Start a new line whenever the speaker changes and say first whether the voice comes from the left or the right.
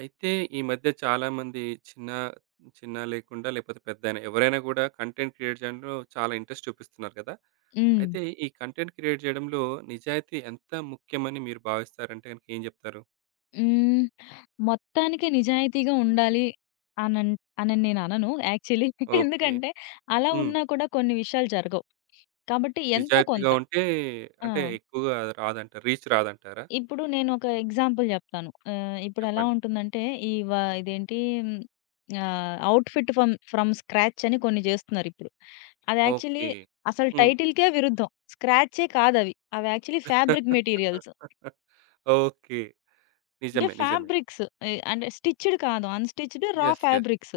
right: అయితే ఈ మధ్య చాలామంది చిన్న చిన్న లేకుండా లేకపోతే పెద్దయినా ఎవరైనా కూడా కంటెంట్ క్రియేట్ చేయడంలో చాలా ఇంట్రెస్ట్ చూపిస్తున్నారు కదా!
left: హ్మ్.
right: అయితే ఈ కంటెంట్ క్రియేట్ చేయడంలో నిజాయితీ ఎంత ముఖ్యమని మీరు భావిస్తారంటే గనుక ఏం చెప్తారు?
left: హ్మ్. మొత్తానికి నిజాయితీగా ఉండాలి అనన్ అనని నేననను యాక్చువల్లీ.
right: ఓకే.
left: ఎందుకంటే, అలా
right: హ్మ్.
left: ఉన్నా కూడా కొన్ని విషయాలు జరగవు. కాబట్టి ఎంతో
right: నిజాయితీగా
left: కొంత.
right: ఉంటే
left: ఆ!
right: అంటే ఎక్కువగా రాదంటారు. రీచ్ రాదంటారా?
left: ఇప్పుడు నేనొక ఎగ్జాంపుల్ జెప్తాను. ఇప్పుడెలా
right: చెప్పండి.
left: ఉంటుందంటే, ఈ వ ఇదేంటి హ్మ్, అవుట్‌ఫిట్ ఫ్రమ్ స్క్రాచ్ అని కొన్ని జేస్తున్నారిప్పుడు. అది యాక్చువల్లీ
right: ఓకే.
left: అసలు
right: హ్మ్.
left: టైటిల్‌కే విరుద్ధం. స్క్రాచే కాదవి. అవి యాక్చువల్లీ ఫ్యాబ్రిక్ మెటీరియల్స్.
right: ఓకే.
left: అంటే
right: నిజమే. నిజమే.
left: ఫ్యాబ్రిక్స్. అంటే స్టిచ్డ్ కాదు, అన్‌స్టిచ్డ్ రా
right: యెస్. యెస్.
left: ఫ్యాబ్రిక్స్.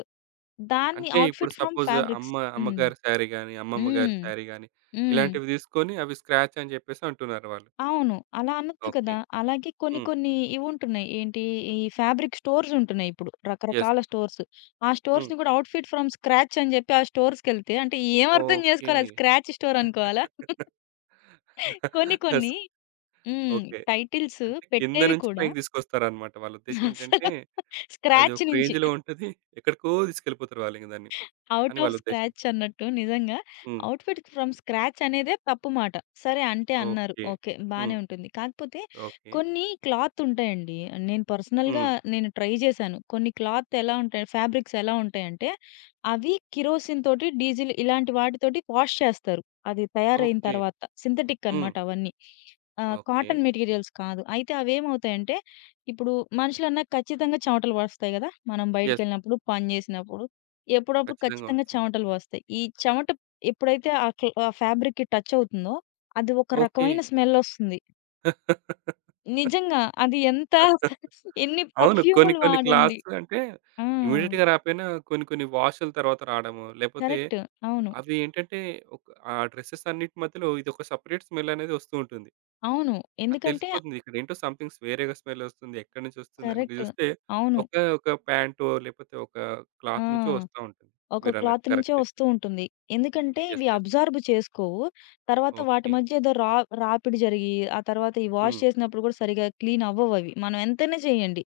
left: దాన్ని
right: అంటే ఇప్పుడు
left: అవుట్‌ఫిట్ ఫ్రమ్
right: సపోజ్
left: ఫ్యాబ్రిక్స్.
right: అమ్మ
left: హ్మ్.
right: అమ్మగారి శారీ గాని, అమ్మమ్మ గారి
left: హ్మ్.
right: శారీ గాని
left: హ్మ్.
right: ఇలాంటివి తీసుకొని అవి స్క్రాచ్ అని చెప్పేసి అంటున్నారు వాళ్ళు.
left: అవును, అలా అనొద్దు కదా!
right: ఓకే.
left: అలాగే కొన్ని
right: హ్మ్.
left: కొన్ని ఇవుంటున్నాయి. ఏంటి ఈ ఫ్యాబ్రిక్ స్టోర్స్ ఉంటున్నాయి ఇప్పుడు,
right: యెస్.
left: రకరకాల స్టోర్స్. ఆ
right: హ్మ్.
left: స్టోర్స్‌ని కూడా అవుట్‌ఫిట్ ఫ్రమ్ స్క్రాచ్ అని చెప్పి ఆ స్టోర్స్‌కెళ్తే అంటే ఏం అర్థం
right: ఓకే.
left: చేసుకోవాలి, అది స్క్రాచ్ స్టోర్ అనుకోవాలా? కొన్ని
right: యెస్.
left: కొన్ని హ్మ్.
right: ఓకే.
left: టైటిల్స్
right: అంటే కింద
left: పెట్టేవి
right: నుంచి
left: కూడా
right: పైకి తీసుకొస్తారన్నమాట. వాళ్ళ ఉద్దేశ్యం ఏంటంటే
left: అసలు
right: అది
left: స్క్రాచ్
right: ఒక
left: నుంచి
right: రేంజ్‌లో ఉంటది. ఎక్కడికో తీసుకెళ్ళిపోతారు వాళ్ళింక దాన్ని
left: అవుట్
right: అని
left: ఆఫ్
right: వాళ్ళ ఉద్దేశ్యం.
left: స్క్రాచ్ అన్నట్టు నిజంగా.
right: హ్మ్.
left: అవుట్‌ఫిట్ ఫ్రమ్ స్క్రాచ్ అనేదే తప్పు మాట. సరే అంటే అన్నారు,
right: ఓకే.
left: ఓకే, బానే
right: హ్మ్.
left: ఉంటుంది. కాకపోతే
right: ఓకే.
left: కొన్ని క్లాత్ ఉంటాయండి. నేను పర్సనల్‌గా
right: హ్మ్.
left: నేను ట్రై చేశాను. కొన్ని క్లాత్ ఎలా ఉంటాయి, ఫ్యాబ్రిక్స్ ఎలా ఉంటాయంటే అవి కిరోసిన్ తోటి, డీజిల్ ఇలాంటి వాటితోటి వాష్ చేస్తారు. అది తయారయిన
right: ఓకే.
left: తర్వాత సింథటిక్
right: హ్మ్.
left: అనమాట అవన్నీ.
right: ఓకే.
left: కాటన్ మెటీరియల్స్ కాదు. అయితే అవేమవుతాయంటే ఇప్పుడు మనుషులన్నాక ఖచ్చితంగా చెమటలు పడస్తాయి కదా! మనం
right: యెస్.
left: బయటికెళ్ళినప్పుడు, పని చేసినప్పుడు ఎప్పుడప్పుడు
right: ఖచ్చితంగా
left: ఖచ్చితంగా
right: వస్తుంది.
left: చెమటలు వస్తాయి. ఈ చెమట ఎప్పుడైతే ఆ క్ల్ ఆ ఫ్యాబ్రిక్‌కి టచ్ అవుతుందో, అది ఒక
right: ఓకే.
left: రకమైన స్మెల్ ఒస్తుంది. నిజంగా అది ఎంత ఎన్ని
right: అవును. కొన్ని
left: పర్ఫ్యూములు
right: కొన్ని
left: వాడండి.
right: క్లాసులు అంటే
left: ఆ,
right: ఇమ్మీడియేట్‌గా రాకపోయినా కొన్ని కొన్ని వాష్‌ల తర్వాత రాడము. లేపోతే
left: కరెక్ట్. అవును,
right: అవి ఏంటంటే ఒక ఆ డ్రెసెస్ అన్నిటి మధ్యలో ఇదొక సెపరేట్ స్మెల్ అనేది వస్తూ ఉంటుంది.
left: అవును.
right: అది
left: ఎందుకంటే
right: తెలిసిపోతుంది. ఇక్కడ ఏంటో సంథింగ్స్ వేరేగా స్మెల్ వస్తుంది. ఎక్కడి నుంచి వస్తుంది అని
left: కరెక్ట్.
right: చూస్తే
left: అవును.
right: ఒకే ఒక ప్యాంటో లేపోతే ఒక
left: ఆ!
right: క్లాత్ నుంచో వస్తా ఉంటుంది.
left: ఒక
right: మీరన్నట్టు
left: క్లాత్ నుంచే
right: కరెక్టే.
left: వస్తూ ఉంటుంది. ఎందుకంటే ఇవి
right: యెస్. యెస్.
left: అబ్జార్బ్ చేసుకోవు. తర్వాత వాటి
right: ఓకే.
left: మధ్య ఏదో రాపిడి జరిగి, ఆ తర్వాత ఈ వాష్
right: హ్మ్.
left: చేసినప్పుడు కూడా సరిగ్గా క్లీన్ అవ్వవవి, మనం ఎంతైనా చేయండి.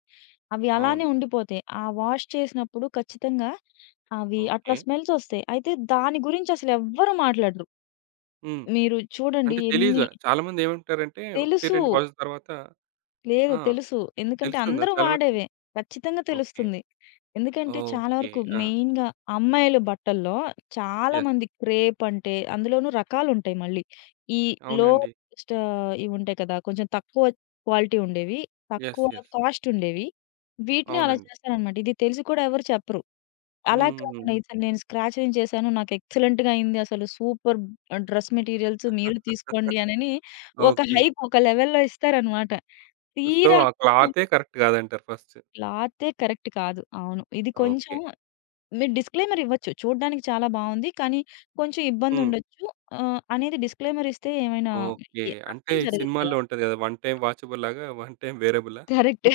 left: అవి
right: అవును.
left: అలానే ఉండిపోతాయి. ఆ వాష్ చేసినప్పుడు ఖచ్చితంగా అవి అట్లా
right: ఓకే.
left: స్మెల్స్ ఒస్తాయి. అయితే దాని గురించి అసలెవ్వరు మాట్లాడరు.
right: హ్మ్.
left: మీరు చూడండి
right: అంటే తెలీదు.
left: ఎన్ని
right: చాలా మందేమంటారంటే 1,
left: తెలుసు.
right: 2 వాష్‌ల తర్వాత
left: లేదు,
right: ఆ!
left: తెలుసు. ఎందుకంటే
right: తెలుస్తుందా
left: అందరూ
right: చాలా మటికి?
left: వాడేవే. ఖచ్చితంగా
right: ఓకే.
left: తెలుస్తుంది. ఎందుకంటే చాలా
right: ఓకే.
left: వరకు
right: ఆ!
left: మెయిన్‌గా అమ్మాయిల బట్టల్లో
right: యెస్.
left: చాలామంది క్రేప్ అంటే అందులోనూ రకాలుంటాయి మళ్ళీ. ఈ లో
right: అవునండి.
left: స్ట్ ఇవుంటాయి కదా! కొంచెం తక్కువ క్వాలిటీ ఉండేవి,
right: యెస్.
left: తక్కువ
right: యెస్.
left: కాస్ట్ ఉండేవి. వీటిని అలా
right: అవునండి.
left: చేస్తారనమాట. ఇది తెలిసి కూడా ఎవరు చెప్పరు. అలా
right: హ్మ్.
left: కాకుండా ఇతను, నేను స్క్రాచె‌ని చేశాను, నాకు ఎక్సలెంట్‌గా అయింది, అసలు సూపర్ డ్రెస్ మెటీరియల్స్ మీరు తీసుకోండి అనని ఒక
right: ఓకే.
left: హైప్ ఒక లెవెల్‌లో ఇస్తారనమాట.
right: సో,
left: తీరా
right: ఆ క్లాతే కరెక్ట్ కాదంటారు ఫస్ట్.
left: క్లాతే కరెక్ట్ కాదు. అవును. ఇది కొంచెం
right: ఓకే.
left: మీరు డిస్క్లైమర్ ఇవ్వచ్చు. చూడ్డానికి చాలా బావుంది, కానీ కొంచెం
right: హ్మ్.
left: ఇబ్బందుండొచ్చు అనేది డిస్క్లైమర్ ఇస్తే ఏమైనా
right: ఓకే. అంటే
left: నష్టం జరగదు కదా!
right: సినిమాల్లో ఉంటది కదా! వన్ టైమ్ వాచబుల్‌లాగా వన్ టైమ్ వేరబులా?
left: కరెక్ట్.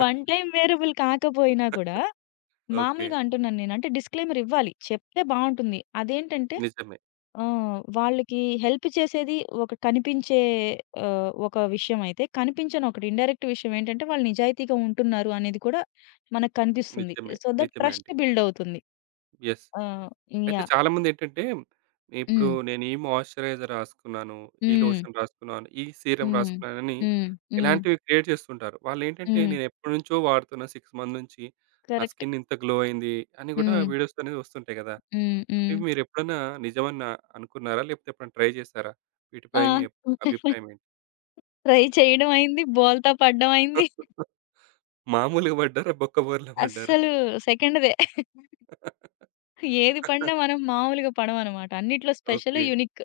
left: వన్ టైమ్ వేరబుల్ కాకపోయినా కూడా
right: ఓకే.
left: మామూలుగా అంటున్నాను నేను. అంటే డిస్క్లైమర్ ఇవ్వాలి, చెప్తే బావుంటుంది. అదేంటంటే
right: నిజమే.
left: ఆ! వాళ్ళకి హెల్ప్ చేసేది ఒక కనిపించే ఒక విషయమైతే, కనిపించని ఒకటి ఇండైరెక్ట్ విషయం ఏంటంటే, వాళ్ళు నిజాయితీగా ఉంటున్నారు అనేది కూడా మనకు కనిపిస్తుంది.
right: నిజమే.
left: సో, దట్
right: నిజమే
left: ట్రస్ట్
right: అండి.
left: బిల్డ్ అవుతుంది.
right: యెస్.
left: ఆ!
right: అయితే
left: యాహ్!
right: చాలామందేంటంటే, ఇప్పుడు
left: హ్మ్.
right: నేను ఈ మాయిశ్చరైజర్ రాసుకున్నాను, ఈ
left: హ్మ్.
right: లోషన్ రాసుకున్నాను, ఈ సీరమ్
left: హ్మ్.
right: రాసుకున్నానని
left: హ్మ్. హ్మ్.
right: ఇలాంటివి క్రియేట్ చేస్తుంటారు. వాళ్ళేంటంటే,
left: హ్మ్.
right: నేనెప్పటినుంచో వాడుతున్నా 6 మంత్ నుంచి. నా
left: కరెక్ట్.
right: స్కిన్ ఇంత గ్లో అయింది అని కూడా
left: హ్మ్.
right: వీడియోస్ అనేది వస్తుంటాయి కదా!
left: హ్మ్. హ్మ్.
right: ఇవి మీరెప్పుడన్నా నిజమని నా అనుకున్నారా? లేకపోతే ఎప్పుడైనా ట్రై చేశారా? వీటిపై మీ
left: ఆ!
right: అభిప్రాయం ఏంటి?
left: ట్రై చేయడం అయింది, బోల్తా పడడం అయింది.
right: మామూలుగా పడ్డారా? బొక్క బోర్లా పడ్డారా?
left: అస్సలు సెకండ్‌దే. ఏది పడినా మనం మామూలుగా పడమనమాట, అన్నిట్లో స్పెషల్,
right: ఓకే.
left: యూనిక్.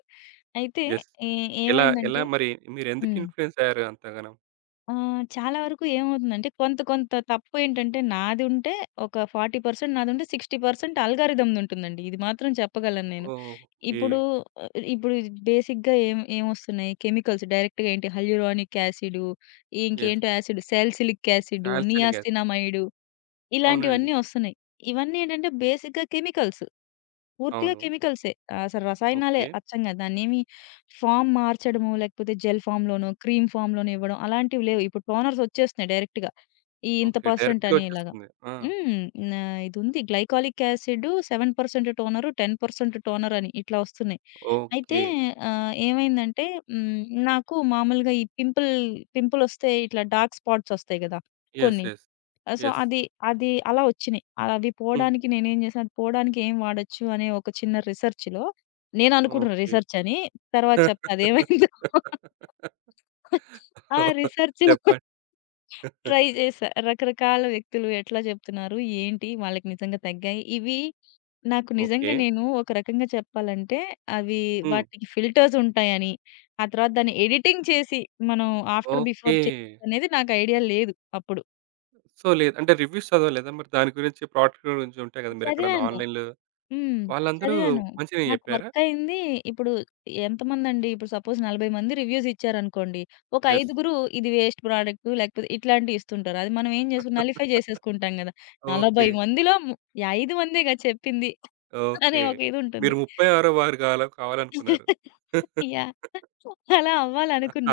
left: అయితే
right: యెస్.
left: ఏ
right: ఎలా ఎలా
left: ఏమైందంటే
right: మరి మీరెందుకు
left: హ్మ్.
right: ఇన్‌ఫ్లూయెన్స్ అయ్యారు అంతగనం?
left: చాలా వరకు ఏమవుతుందంటే కొంత కొంత తప్పు ఏంటంటే నాది ఉంటే ఒక 40% నాదుంటే 60% అల్గారిథమ్‌ది ఉంటుందండి. ఇది మాత్రం చెప్పగలను నేను.
right: ఓకే.
left: ఇప్పుడు ఇప్పుడు బేసిక్‌గా ఏమొస్తున్నాయి కెమికల్స్ డైరెక్ట్‌గా ఏంటి, హల్యూరానిక్ యాసిడు,
right: యెస్.
left: ఇంకేంటో యాసిడ్, సాలిసిలిక్ యాసిడు,
right: కాల్షియలిక్ యాసిడ్.
left: నియాసినమైడు
right: అవునండి.
left: ఇలాంటివన్నీ ఒస్తున్నాయి. ఇవన్నీ ఏంటంటే బేసిక్‌గా కెమికల్స్, పూర్తిగా
right: అవును.
left: కెమికల్సే. ఆ, అసలు రసాయనాలే
right: ఓకే.
left: అచ్చంగా. దాన్నేమి ఫార్మ్ మార్చడమో, లేకపోతే జెల్ ఫామ్‌లోనో, క్రీమ్ ఫామ్‌లోనో ఇవ్వడం అలాంటివి లేవు. ఇప్పుడు టోనర్స్ ఒచ్చేస్తున్నాయి డైరెక్ట్‌గా, ఈ ఇంత
right: ఓకే.
left: పర్సెంట్
right: డైరెక్ట్‌గా
left: అని ఇలాగా.
right: వచ్చేస్తుంది. ఆ!
left: హ్మ్. నా ఇదుంది గ్లైకాలిక్ యాసిడ్ 7% టోనరు, 10% టోనర్ అని ఇట్లా ఒస్తున్నాయి. అయితే
right: ఓకే.
left: ఏమైందంటే హ్మ్, నాకు మామూలుగా ఈ పింపులొస్తే ఇట్లా డార్క్ స్పాట్స్ ఒస్తాయి గదా,
right: యెస్.
left: కొన్ని.
right: యెస్.
left: So,
right: yes.
left: అది అది అలా వచ్చినియి. అవి
right: హ్మ్.
left: పోడానికి నేనేం చేశాను, అది పోడానికి ఏం వాడొచ్చు అనే ఒక చిన్న రిసర్చ్‌లో, నేననుకుంటున్నా
right: ఓకే.
left: రిసర్చ్ అని. తర్వాత చెప్తా అదేమైందో. ఆ రిసర్చ్‌లో
right: చెప్పండి.
left: ట్రై చేశా. రకరకాల వ్యక్తులు ఎట్లా చెప్తున్నారు, ఏంటి వాళ్ళకి నిజంగా తగ్గాయి, ఇవి నాకు
right: ఓకే.
left: నిజంగా. నేను ఒక రకంగా చెప్పాలంటే అవి
right: హ్మ్.
left: వాటికి ఫిల్టర్స్ ఉంటాయని, ఆ తర్వాత దాన్ని ఎడిటింగ్ చేసి మనం ఆఫ్టర్ బిఫోర్
right: ఓకే.
left: చేయొచ్చనేది నాకు ఐడియా లేదు అప్పుడు.
right: సో, లేదు అంటే రివ్యూస్ చదవలేదా? మరి దాని గురించి ప్రోడక్ట్ గురించి ఉంటాయి కదా! మీరెక్కడన్నా
left: చదివాను.
right: ఆన్‌లైన్‌లో
left: హ్మ్.
right: వాళ్ళందరూ
left: చదివాను.
right: మంచినే
left: నాకు
right: చెప్పారా?
left: వర్కయింది. ఇప్పుడు ఎంతమందండి, ఇప్పుడు సపోజ్ 40 మంది రివ్యూస్ ఇచ్చారనుకోండి. ఒక
right: యెస్.
left: ఐదుగురు ఇది వేస్ట్ ప్రొడక్టు లేకపోతే ఇట్లాంటియి ఇస్తుంటారు. అది మనం ఏం చేసుకు నలిఫై చేసేసుకుంటాం గదా! 40
right: ఓకే.
left: మందిలో 5 మందేగా చెప్పింది అనే
right: ఓకే.
left: ఒక ఇదుంటుంది.
right: మీరు 36వ వారు కావాలనుకున్నారు.
left: యాహ్! అలా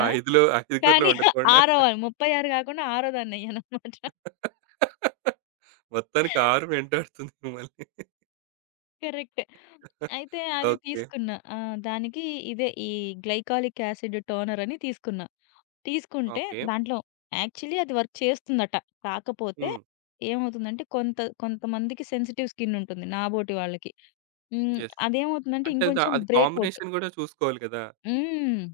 right: ఆ 5లో, ఐదుగురిలో
left: కానీ
right: ఉండకుండా
left: ఆరో, 36 కాకుండా ఆరో దాన్నయ్యాననమాట.
right: మొత్తానికి 6 వెంటాడుతుంది మిమ్మల్ని.
left: కరెక్ట్. అయితే అది
right: ఓకే.
left: తీసుకున్నా. ఆ! దానికి ఇదే ఈ గ్లైకాలిక్ యాసిడ్ టోనర్ అని తీసుకున్నా. తీసుకుంటే
right: ఓకే.
left: దాంట్లో యాక్చువల్లీ అది వర్క్ చేస్తుందట. కాకపోతే
right: హ్మ్.
left: ఏమవుతుందంటే కొంత, కొంతమందికి సెన్సిటివ్ స్కిన్ ఉంటుంది నాబోటి వాళ్ళకి. హ్మ్.
right: యెస్.
left: అదేమవుతుందంటే
right: అంటే
left: ఇంకొంచెం
right: అది
left: బ్రేకౌట్.
right: కాంబినేషన్ గూడా చూసుకోవాలి గదా!
left: హ్మ్.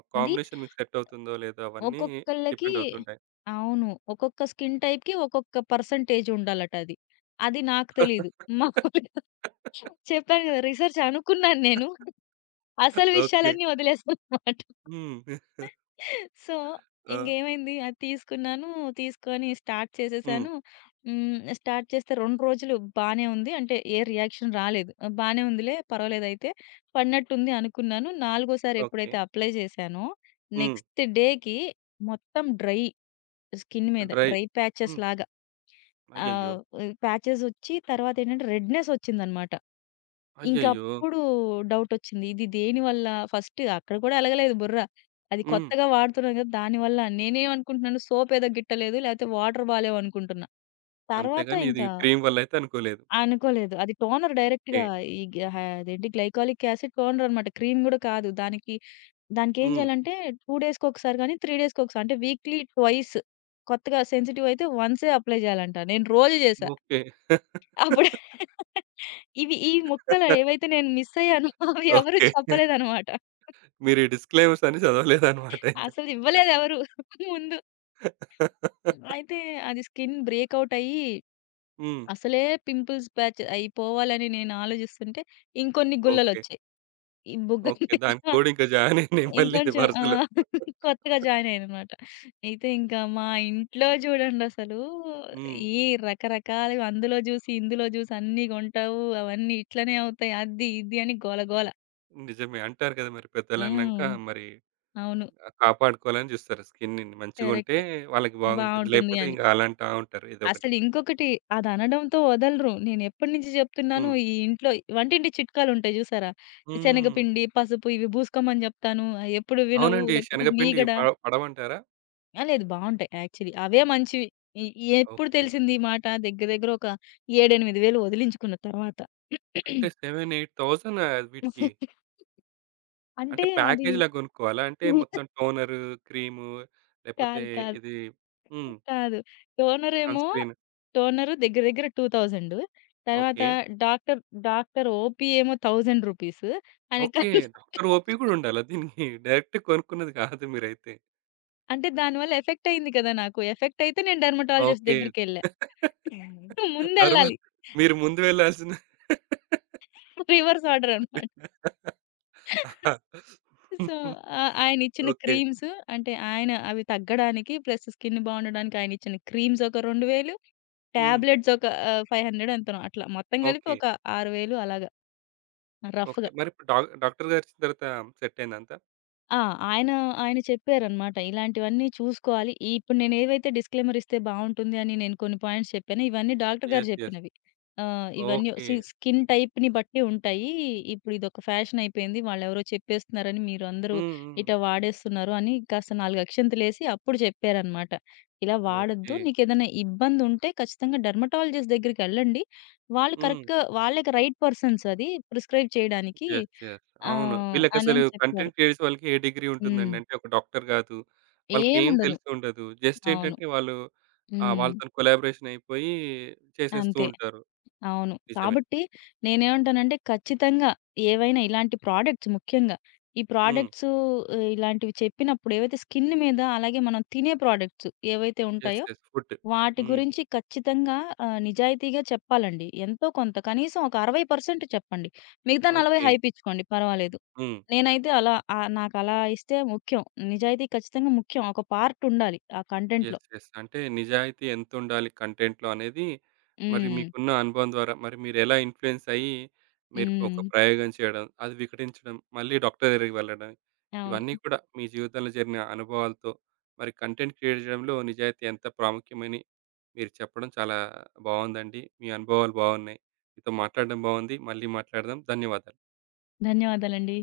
right: ఆ
left: అది
right: కాంబినేషన్ మీకు సెట్ అవుతుందో లేదో అవన్నీ
left: ఒక్కొక్కళ్ళకి,
right: డిపెండ్ అవుతుంటాయి.
left: అవును, ఒక్కొక్క స్కిన్ టైప్‌కి ఒక్కొక్క పర్సెంటేజ్ ఉండాలట అది. అది నాకు తెలీదు. మా చెప్పాను కదా, రిసర్చ్ అనుకున్నాను నేను. అసలు
right: ఓకే.
left: విషయాలన్నీ వదిలేసాననమాట.
right: హ్మ్.
left: సో,
right: ఆ!
left: ఇంకేమైంది, అది తీసుకున్నాను. తీసుకొని స్టార్ట్
right: హ్మ్.
left: చేసేసాను. హ్మ్. స్టార్ట్ చేస్తే 2 రోజులు బానే ఉంది. అంటే ఏ రియాక్షన్ రాలేదు. ఆ, బానే ఉందిలే పర్వాలేదైతే, పడినట్టుంది అనుకున్నాను. నాలుగోసారి
right: ఓకే.
left: ఎప్పుడైతే అప్లై చేశానో
right: హ్మ్.
left: నెక్స్ట్ డేకి మొత్తం డ్రై, స్కిన్ మీద
right: డ్రై.
left: డ్రై ప్యాచెస్
right: హ్మ్.
left: లాగా
right: అయ్యయ్యో!
left: ఆహ్, ప్యాచెస్ ఒచ్చి తర్వాతేంటంటే రెడ్‌నెస్ ఒచ్చిందనమాట.
right: అయ్యయ్యో!
left: ఇంకప్పుడు డౌటొచ్చింది, ఇది దేనివల్ల. ఫస్ట్ అక్కడ కూడా ఎలగలేదు బుర్ర. అది
right: హ్మ్.
left: కొత్తగా వాడుతున్నాం కదా, దానివల్ల నేనేమనుకుంటున్నాను సోపేదో గిట్టలేదు, లేకపోతే వాటర్ బాలేవనుకుంటున్నా. తర్వాత
right: అంతేగాని ఇది
left: ఇంకా
right: క్రీమ్ వల్ల అయితే అనుకోలేదు.
left: అనుకోలేదు. అది టోనర్
right: ఓకే.
left: డైరెక్ట్‌గా ఈ గ హ అదేంటి గ్లైకాలిక్ యాసిడ్ టోనర్ అనమాట, క్రీమ్ గూడా కాదు. దానికి దానికేం
right: హ్మ్.
left: చేయాలంటే 2 డేస్‌కొకసారి గాని, 3 డేస్‌కొకసారి, అంటే వీక్లీ ట్వైస్, కొత్తగా సెన్సిటివ్ అయితే వన్సే అప్లై చేయాలంట. నేను రోజు చేశా.
right: ఓకే.
left: అప్పుడు ఇవి ఈ ముక్కలు ఏవైతే నేను మిస్ అయ్యానో అవి ఎవరు
right: ఓకే.
left: చెప్పలేదనమాట.
right: మీరు ఈ డిస్క్లైమర్స్ అన్ని చదవలేదన్నమాట అయితే.
left: అసలు ఇవ్వలేదెవరు ముందు. అయితే అది స్కిన్ బ్రేకౌట్ అయ్యి,
right: హ్మ్.
left: అసలే పింపుల్స్ ప్యాచ్ అయిపోవాలని నేను ఆలోచిస్తుంటే, ఇంకొన్ని
right: ఓకే.
left: గుల్లలొచ్చాయి ఈ బుగ్గల
right: ఓకే. దానికి
left: మీద.
right: తోడు ఇంకా జాయిన్ అయినాయి మళ్ళీ
left: ఇంకొంచెం ఆ!
right: వరుసలో.
left: కొత్తగా జాయిన్ అయ్యాననమాట. అయితే ఇంకా మా ఇంట్లో చూడండసలు,
right: హ్మ్.
left: ఈ రకరకాలుగా అందులో జూసి, ఇందులో జూసి అన్నీ కొంటావు, అవన్నీ ఇట్లనే అవుతాయి, అది ఇది అని గోల గోల.
right: నిజమే. అంటారు కదా! మరి పెద్దలన్నాక
left: హ్మ్.
right: మరి
left: అవును.
right: కాపాడుకోవాలని చూస్తారు స్కిన్‌ని. మంచిగుంటే
left: కరెక్ట్.
right: వాళ్ళకి బాగుంటుంది.
left: బావుంటుంది
right: లేకపోతే
left: అని.
right: ఇంక అలా అంటా ఉంటారు ఇదొకటి.
left: అసలింకొకటి అదనడంతో వదలరు. నేనెప్పటి నుంచి చెప్తున్నాను
right: హ్మ్.
left: ఈ ఇంట్లో వంటింటి చిట్కాలుంటాయి చూసారా?
right: హ్మ్.
left: శనగపిండి, పసుపు ఇవి బూసుకోమని జెప్తాను, అయ్యెప్పుడు వినవు
right: అవునండి.
left: లేకపోతే
right: శనగపిండి
left: మీగడ.
right: పడవంటారా?
left: ఆ! లేదు, బావుంటాయి యాక్చువల్లీ, అవే మంచివి. ఎ ఎప్పుడు
right: ఓకే.
left: తెలిసింది ఈ మాట? దగ్గర దగ్గర ఒక 7, 8 వేలు వదిలించుకున్న తర్వాత.
right: అంటే 7, 8,000 ఆహ్, వీటికి
left: అంటే
right: అంటే
left: అది
right: ప్యాకేజ్‌లా కొనుక్కోవాలా? అంటే మొత్తం టోనరు, క్రీము లేకపోతే
left: కాదు, కాదు,
right: ఇది హ్మ్.
left: కాదు.
right: Sun
left: టోనరేమో,
right: screen.
left: టోనరు దగ్గర దగ్గర 2000. తర్వాత
right: ఓకే.
left: డాక్టర్ డాక్టర్ ఓపీ ఏమో 1000 రూపీస్. ఆయన
right: ఓకే.
left: కన్స్
right: డాక్టర్ ఓపీ గూడా ఉండాలా దీనికి? డైరెక్ట్ కొనుక్కున్నది కాదు మీరైతే.
left: అంటే దానివల్ల ఎఫెక్ట్ అయింది కదా నాకు. ఎఫెక్ట్ అయితే నేను డెర్మటాలజిస్ట్
right: ఓకే.
left: దగ్గరికెళ్ళా. హ్మ్.
right: తర్వాత
left: ముందెళ్ళాలి.
right: మీరు ముందు వెళ్ళాల్సిన
left: రివర్స్ ఆర్డర్ అనమాట. సో, ఆయనిచ్చిన
right: ఓకే.
left: క్రీమ్స్, అంటే ఆయన అవి తగ్గడానికి ప్లస్ స్కిన్ బావుండడానికి ఆయనిచ్చిన క్రీమ్స్ ఒక 2000,
right: హ్మ్.
left: టాబ్లెట్స్ ఒక 500, ఎంతనో అట్లా మొత్తం కలిపి
right: ఓకే.
left: ఒక 6000 అలాగా
right: ఓకే.
left: రఫ్‌గా.
right: మరిప్పుడు డాక్టర్ గారిచ్చిన తర్వాత సెట్ అయిందా అంతా?
left: ఆ! ఆయన, ఆయన చెప్పారనమాట ఇలాంటివన్నీ చూసుకోవాలి. ఇప్పుడు నేనేవైతే డిస్క్లైమర్ ఇస్తే బావుంటుంది అని నేను కొన్ని పాయింట్స్ చెప్పానో, ఇవన్నీ డాక్టర్ గారు
right: యెస్. యెస్.
left: చెప్పినవి. ఇవన్నీ
right: ఓకే.
left: స్కిన్ టైప్‌ని బట్టి ఉంటాయి. ఇప్పుడు ఇదొక ఫ్యాషన్ అయిపోయింది, వాళ్ళెవరో చెప్పేస్తున్నారని మీరందరూ
right: హ్మ్. హ్మ్.
left: ఇట్లా వాడేస్తున్నారు అని కాస్త 4 అక్షింతలేసి అప్పుడు చెప్పారనమాట. ఇలా వాడొద్దు,
right: ఓకే.
left: నీకేదైనా ఇబ్బందుంటే ఖచ్చితంగా డెర్మటాలజిస్ట్ దగ్గరికెళ్ళండి, వాళ్ళు
right: హ్మ్.
left: కరెక్ట్‌గా, వాళ్ళకి రైట్ పర్సన్స్ అది ప్రిస్క్రైబ్ చేయడానికి.
right: యెస్. యెస్. అవును. వీళ్ళకసలు
left: అనని చెప్పారు.
right: కంటెంట్ క్రియేటర్స్ వాళ్ళకి ఏ డిగ్రీ
left: హ్మ్.
right: ఉంటుందండి? అంటే ఒక డాక్టర్ కాదు. వాళ్ళకేం
left: ఏముండదు.
right: తెలిసి ఉండదు. జస్ట్
left: అవును.
right: ఏంటంటే వాళ్ళు ఆహ్,
left: హ్మ్.
right: వాళ్ళతోని కొలాబరేషన్ అయిపోయి చేసేస్తూ
left: అంతే.
right: ఉంటారు.
left: అవును.
right: నిజమే.
left: కాబట్టి నేనేమంటానంటే ఖచ్చితంగా ఏవైనా ఇలాంటి ప్రొడక్ట్స్, ముఖ్యంగా ఈ
right: హ్మ్.
left: ప్రొడక్ట్స్, ఇలాంటివి చెప్పినప్పుడు, ఏవైతే స్కిన్ మీద, అలాగే మనం తినే ప్రొడక్ట్స్ ఏవైతే
right: యెస్.
left: ఉంటాయో
right: యెస్. ఫుడ్.
left: వాటి
right: హ్మ్.
left: గురించి ఖచ్చితంగా నిజాయితీగా చెప్పాలండి. ఎంతో కొంత కనీసం ఒక 60% చెప్పండి, మిగతా 40
right: ఓకే.
left: హైప్ ఇచ్చుకోండి, పర్వాలేదు.
right: హ్మ్.
left: నేనైతే అలా నాకలా ఇస్తే ముఖ్యం. నిజాయితీ ఖచ్చితంగా ముఖ్యం, ఒక పార్ట్ ఉండాలి ఆ కంటెంట్‌లో.
right: యెస్. యెస్. అంటే నిజాయితీ ఎంతుండాలి కంటెంట్‌లో అనేది మరి
left: హ్మ్.
right: మీకున్న అనుభవం ద్వారా మరి మీరెలా ఇన్‌ఫ్లూయెన్స్ అయ్యి మీరు ఒక
left: హ్మ్.
right: ప్రయోగం చేయడం, అది వికటించడం, మళ్ళీ డాక్టర్ దగ్గరికి వెళ్ళడం,
left: అవును.
right: ఇవన్నీ కూడా మీ జీవితంలో జరిగిన అనుభవాలతో మరి కంటెంట్ క్రియేట్ చేయడంలో నిజాయితీ ఎంత ప్రాముఖ్యమని మీరు చెప్పడం చాలా బావుందండి. మీ అనుభవాలు బావున్నాయి. మీతో మాట్లాడడం బావుంది. మళ్ళీ మాట్లాడదాం. ధన్యవాదాలు.
left: ధన్యవాదాలండి.